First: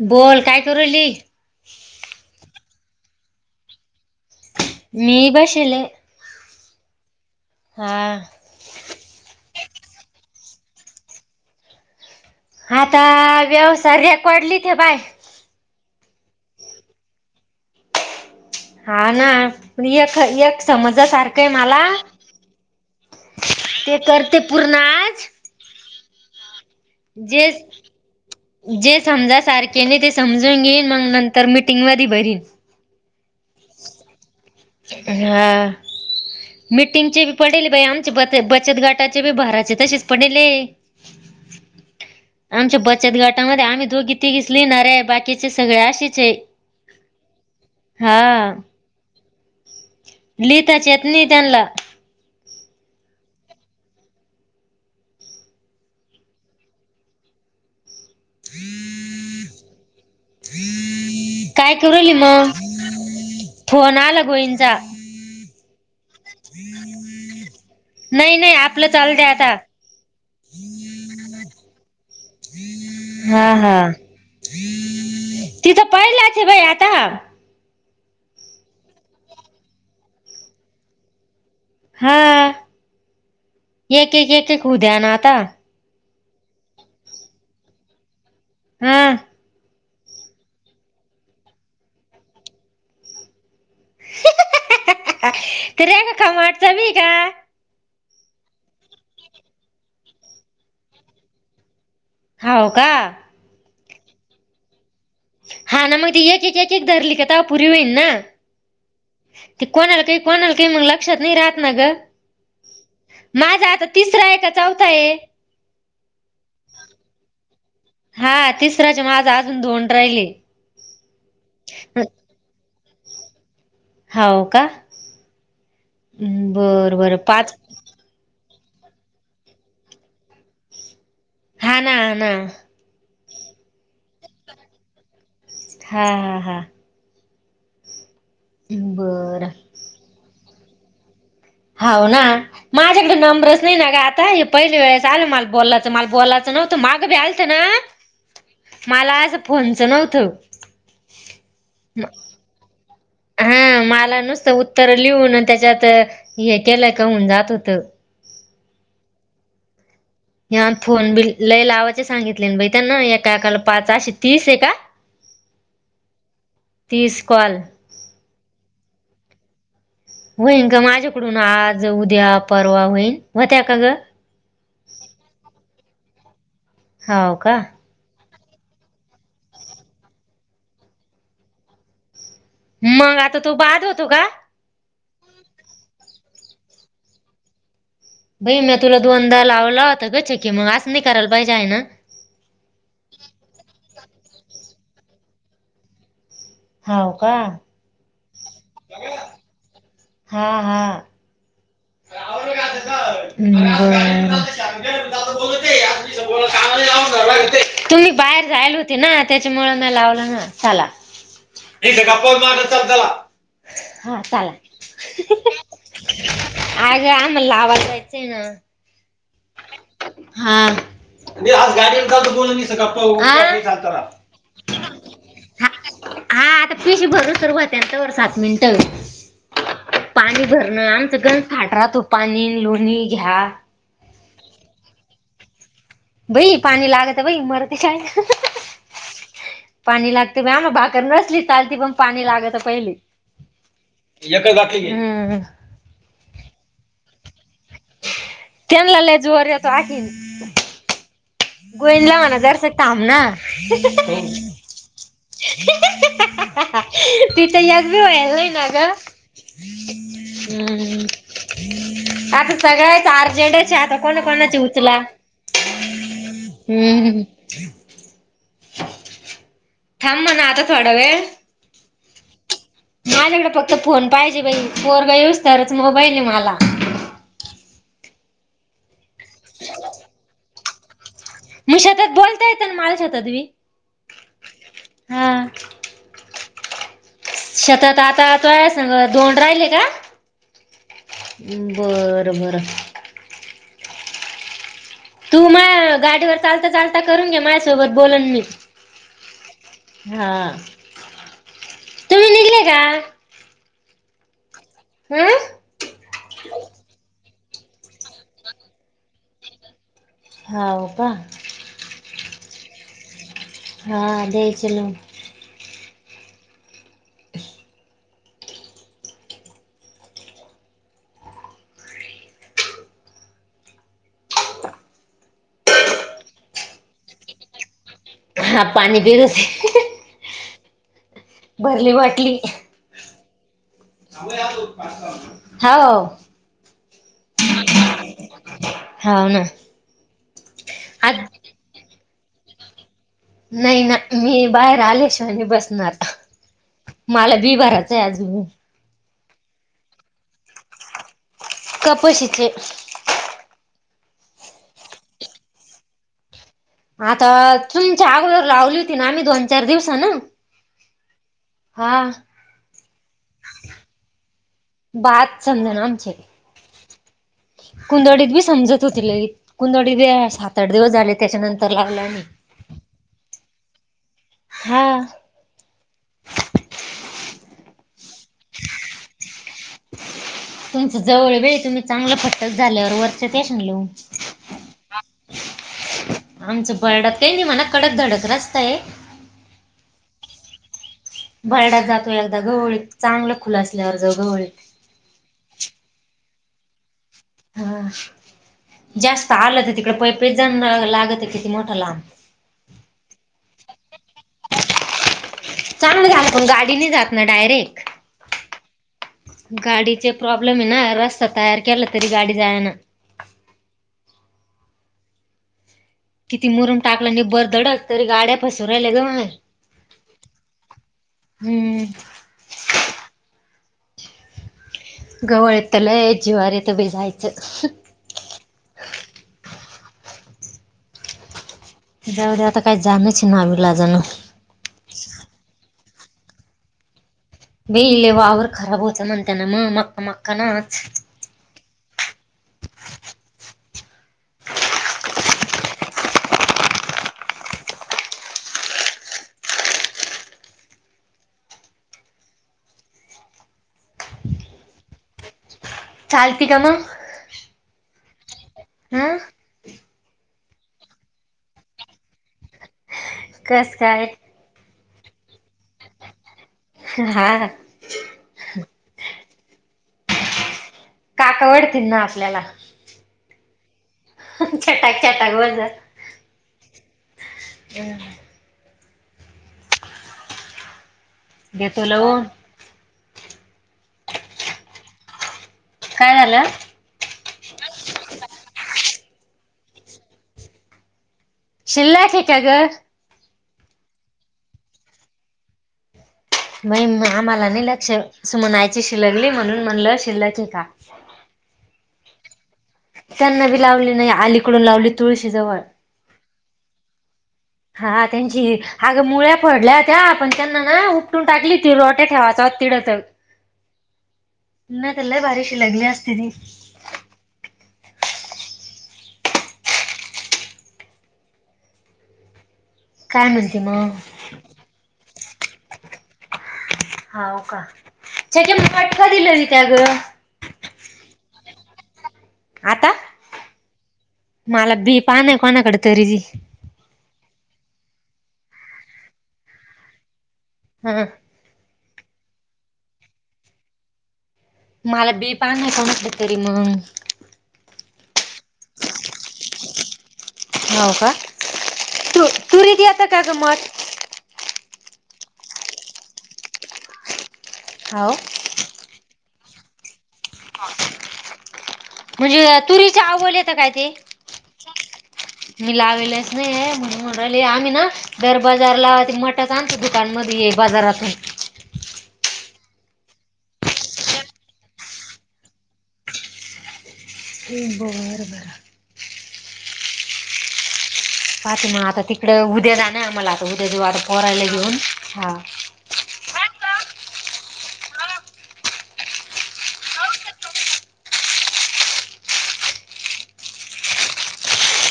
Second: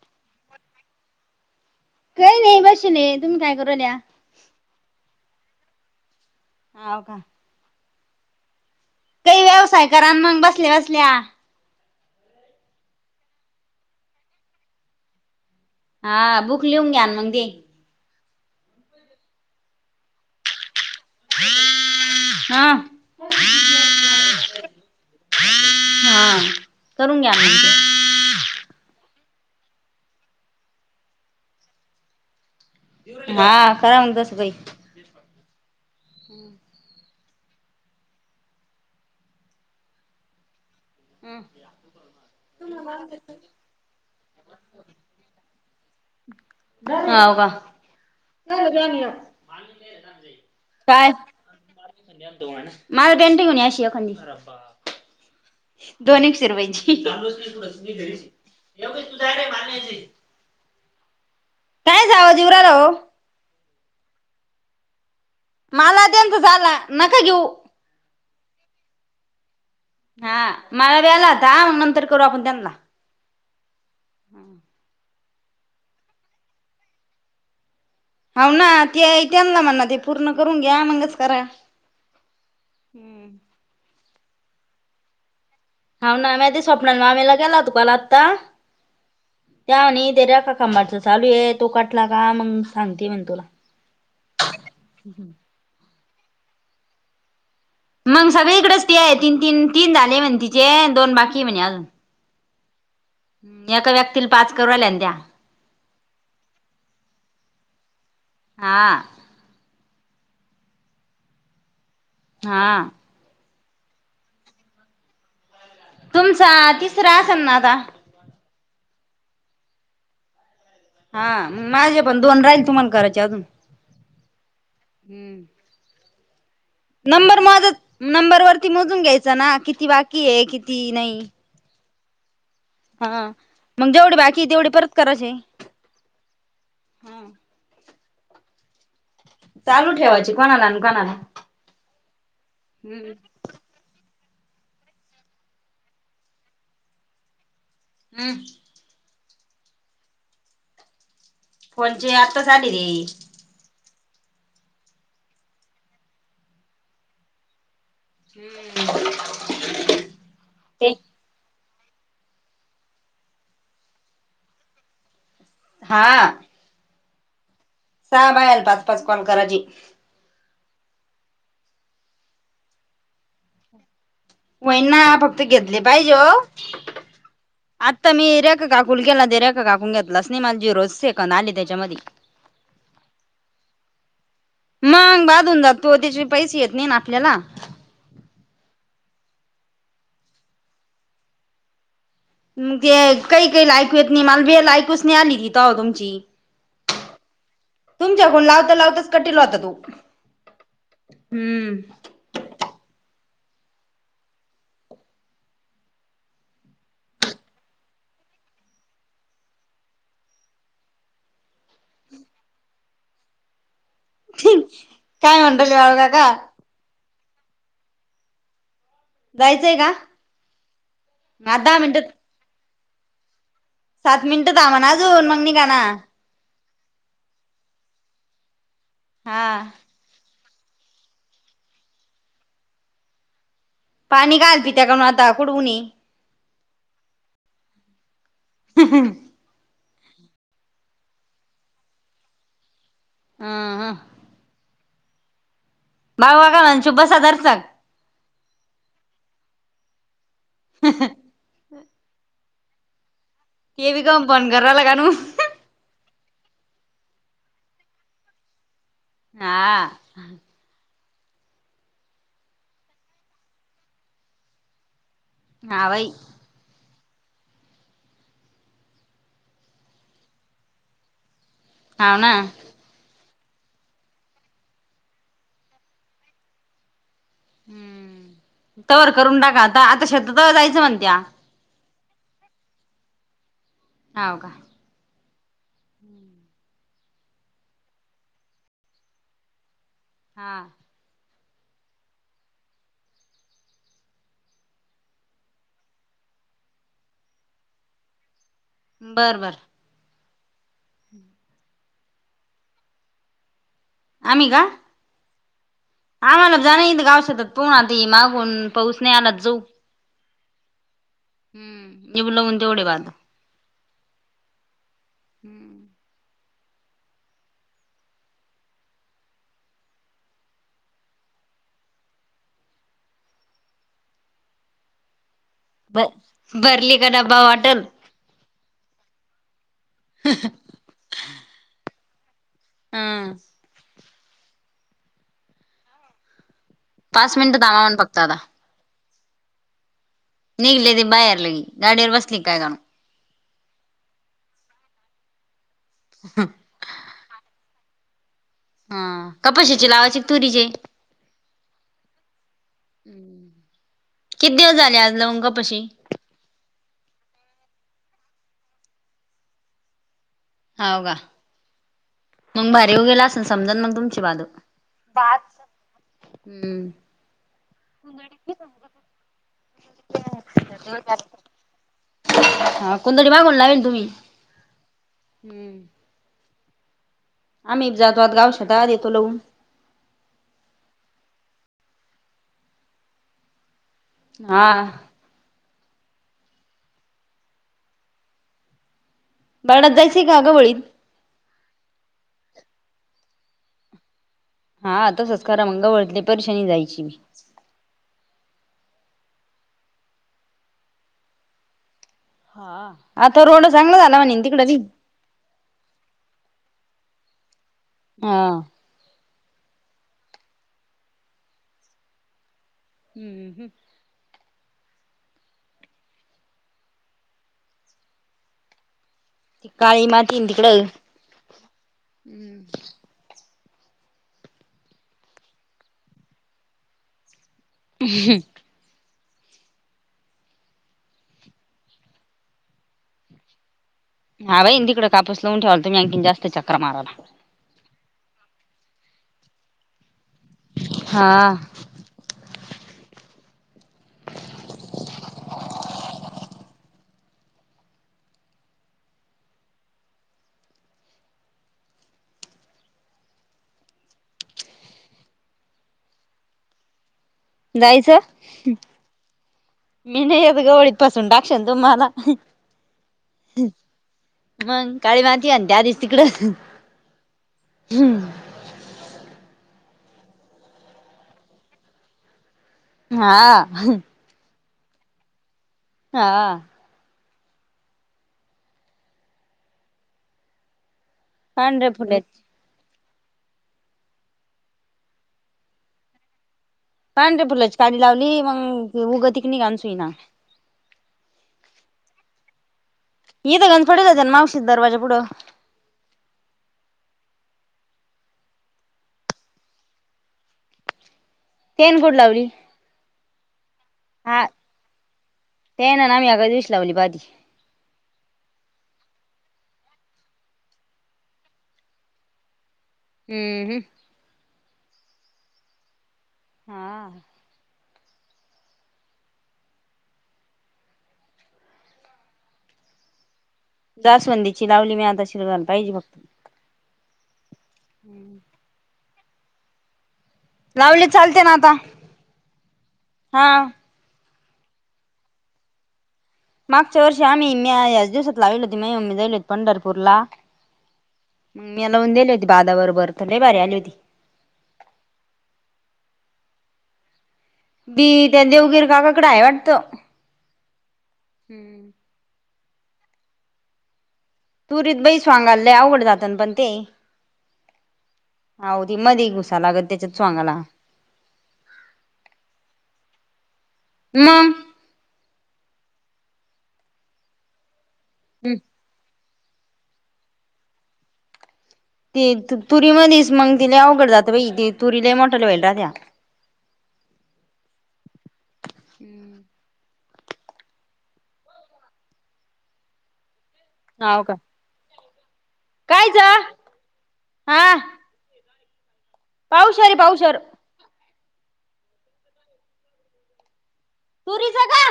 बोल काय करू राहिली का नाही तुम्ही काय कर या मेबशेल हव का हां काही व्यवसाय कण मग बसल्या बसल्या आता व्यवसाय रेकॉडलीते बाय हा बुक लिहून घ्या मग ते हा ना प य य समज सारखंय मला हा. ते करते पूर्ण आज हा करून घ्या जे मग ते. जे समज सारखे नाही ते समजून घेईन मग नंतर मीटिंग म भरीन हा खरा म्ह दस काई हा मिीटिंगचे पडेल बाई आमचे ब बचत गाटाचे ब भाराचे तसेच पडेले आमच्या बचत घाटामध्ये आम्ही दोघी त घसली ने बाकीचे सगळे पाशीचे व काणी लिता तनी त्यांला मझ पनट होणी अशी अखंडी दोन शिरवाईची काय करली आवाज येऊ मग राहिला ओ? ोन आला होंज मला अतंत झाला नका घेऊ नाही नाही आपलं चालू दे आता हा मला व्यालाता नंतर करू आपण त्यांला हा हा तिथं पहिलाच बाई आता होा ना ते आणला म्हणणा ते पूर्ण करून घ्या मगच करा हा एक एक एक एककु द्या ना आता हा ना मा ती स्वप्न मामेला गेला होतो काला आत्ता हा त्यानी ते र का काांबाडचं चालू ये तो काटला का मग सांगते म्हण तुला हम्म त र्या का खमाटचा बी का मग सगळीकडेच ते आहे तीन तीन तीन झाले म्हणे तिचे दोन बाकी म्हणे अजून होा हो का एका व्यक्तीला पाच करवाल्यान द्या हा ना मग ती एक एक एक एक धरली कातापरी होईन ना. हा कोणाला काही कोणाला काही मग लक्षात नाही राहत ना गं. हा. माझा आता तिसरा आहे का चौथा आहे? तुमचा तिसरा असल ना. आता हा तिसरा मा आझ अजून दोन राहिले. हा माझे पण दोन राहील तुम्हाला करायचे अजून. हो का? बर बर नंबर पाच माझ नंबर वरती मोजून घ्याय ह ना ना. हा मग जेवढी बाकी तेवढी परत करायचे. हा हा हा. हा. ह ब. चालू ठेवायची कोणाला कोणाला? हो ना हम्म माझ्याकडे नंबरच नाही ना का आता पहिली वेळेस आल मला बोलाचं मला बोलायचं नव्हतं माग ब आलत ना हम्म. मला असं फोनच नव्हतं. फोन चे आताच आली रे. हा मला नुसतं उत्तर लिहून त्याच्यात हे केलं का होन जात होतं. हम्म. ह फोन बि लई लाव सांगितले ब त्यां ना एकाकाला पाच अे तीस आहे का? हा. तीस कॉल. सहा बायल पाच पाच कॉल कराची. होईन ग माझ्याकडून आज, उद्या, परवा होईन होत्या का ग? होई ना फक्त घेतले पाहिजे ओ हाव का आता मी काकूल केेला दर रेखा काकून घेतला स् निमाल जी रोज सेकन आली त्याच्यामध्ये मग आता तू बाद होतो का? मग बाधून जात तो त्याचे पैसे येत नाही ना आपल्याला बई म तुला दोनदा मग ते काही काही लायकू येत नाही मालभी ऐकूच नाही आली तिथ तुमची हाव का? तुमच्याकून लावता लावताच कटि होता तू हा हा. ह [inaudible] मी बाहेर जायल होती ना त्याच्यामुळें नाही लावलं ना चला. न स कप मार चदला [inaudible] हा चला. काय म्हणता बाळू काका [inaudible] आग आमला ला आवाजायचं आहे ना. जायचंय का? हा. आज गाडीवर हा दहा मिनिटात जात [inaudible] आ. सात मिनिटं थामा नाजऊन मग निघा ना. पशी भरसर भातंत वर सात मिनट हा. पाणी घरण आम सगळ फाट रा तो पाणी लोणी घ्या. पाणी घाल त त्या काडून आता कुडुणी भई पाणी लागत भाई मरती काय? हम. पाणी लागते आम भाकर नसली चालती पण पाणी लागत पहिली. हा ह. हं हं. बाऊ वाघा म्ह शु बसा रतग केन ला लजरेतो आखी ह गोईंद ला म्हणा जरसतम ना ब ब ते बी काम फोन करायला कानू. तिथ यग वला ना ग हा आता सगळ्याच अर्जंटचे आता कोणा कोणाचे उचला ना बाई.. हम्.... थांब म्हणा आता थोडा वेळ. हव ना... माझ्याकडे फक्त फोन पाहिजे बाई पोरग येऊस तरच मोबाईल आहे मला. हम्म तवर करून टाका आता आता शेतात जायचं म्हणत्या- मी शेतात बोलता येत ना मला शेतात बि- हव का... हां... हम्म... शेतात आता आताय सांग दोन राहिले का? हा... बरं बरं... तू ना गाडीवर चालता चालता करून घे माझ्या सोबत बोलन मी- बर बर... हा तुम्ही निघले का? आम्ही का? [unintelligible] आम्हाला जाण आहे गाव शेतात पण आता ती मागून पाऊस नाही आलात जाऊ. हो का.. मी बोली लावून तेवढे बघ हा द्यायचे लाऊन हम्म. [unintelligible] बर भरली का डबा बॉटल. हा पाणी पी तस [unintelligible] भरली बाटली हां... हा ओ... पाच मिनट थांबा म्हणून फक्त आता- हव ना.. निघली ती आज बाहेर लगे गाडीवर बसली काय दाण नाही ना मी बाहेर आले श्वानी बसणार मला बिबाराच- काय आजुन- हा कपाशीची लावायची का तुरीची- कपाशी तले... किती दिवस झाले आज लाऊन कपाशी- आता तुमच्या अगोदर लावली होती ना आम्ही दोन चार दिवसा नं- हो का मग भारी ऊगला असल समजा मग तुमची बाजू बात समजणार आमचे- हम्म कुंदडीत बी समजत होती लग कुंदडीत बी सात आठ दिवस झाले त्याच्या नंतर लावलं म हा कुंदडी मागून लावील- हा.... आम्ही जातो आत गावशध आ येतो लघून तुमच जवळ वेळ तुम्ही चांगलं फट्टक झाल्यावर वरचे तेशगले हा आमच्या बर्डात काही नाही म्हणा कडक धडक रस्तय- काढत जायची काग वळीत- भरडात जातो एकदा गवळी चांगलं खुलं असल्यावर जव गवळी- परर्शानी जायची हा जास्त आलंत तिकडे पैपे जण लागत किती मोठं लहब नवी चांगलं झालं पण गाडीने जात ना डायरेक्ट हा गाडीचे प्रॉब्लेम आहे ना रस्ता तयार केला तरी गाडी जाय ना हम्म हम् किती मुरम टाकलं आणि बरधडक तरी गाड्या पसर राहिल्या ग त काळी मातीन तिकडं् हम्म गवळ येत तलय जीवारी येत बी जायचं हम् त्यावढ्या आता काही जाणच ना आम्हीला जाण हा बाईन तिकडे कापूस लावून ठेवाल तुम्ही आणखीन जास्त चक्र मारा बेले वावर खराब होत म्हणताना मग मका मक्का नाच हा. चाल्फिक म यच मी नाही येत गवळीत पासून टाकशन तुम्हाला कस काय गाडी मातीी आणि त्या दिस तिकडे हा काकवडतील ना आपल्याला हा छटाक छटाक बजर हा ह देतो हडे लवून फढच काय झालं पांढरे पुुलाची काडी लावली मग उगं तिक निघालचई ना शिल्ल ठे का ग इद गंत पडला जन मावशी दरवाजा पुढं मई आम्हाला नाही लक्ष म्हणायची शिलगली म्हणून म्हणलं शिलके का ह तेन गोड लावली त्यांना बी लावली नाही हा आलीकडून लावली तुळशी जवळ त्यान ना आम्ही एका दिवशी लावली बाजी हा त्यांची अगं मुळ्या फडल्या होत्या पण त्यांना ना उपटून टाकली ती रोट्या ठेवायच हम्म ना ल्याला बारिश लगली असथची हा काय म्हणते मग दासवंदीची लावली मी आता शिर पाहिजे फक्त होा का त्याच्या म आटक दिलं र त्या ग लावली चालते ना आता आता हा मला बी पा नाही कोणाकडे तरीी मागच्या वर्षी आम्ही म दिवसात लावल होती ममी जाली होती पंढरपूरला हा मग म्या लावून दिली होती बादा बरोबर तर ल बारी आली होती मला बी पा नाही कोणकडेतरी म बी त्या देवगेर काकाकडं आहे वाटतं हो का हम्म तू तूरीती आता काय गमत तुरीत बईस वांगालले आवघड जातन पण ते हाव आह ते मध्ये उुसालागत त्याच्यात चोांगाला म्हणजे तुरीच्या आवल येत काय ते? मग मी लावलेच नाही म्हणून म्हणू राहिले, आम्ही ना दर बाजार ला ते मट आमच्या दुकानमध्ये ये बाजारातून ते तुरी मधिच मग तिला अवघड जात बई तुरी ल ई मोठल्या होईल राहत्या. हो बर बर पाहत मग आता तिकडे उद्या जा नाही आम्हाला आता उद्या जव आ तापोरायला घेऊन हा कायचं हा पाउशेर हे पाउशेर तुरी च का?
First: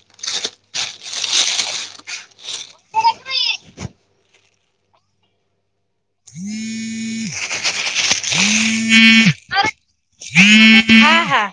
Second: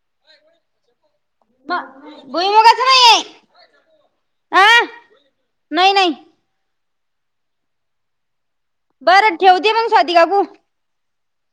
[inaudible] म भुईमुगच नाहीय अं नही नाही बरं ठेवते मंग स्वाति काकू हा हा.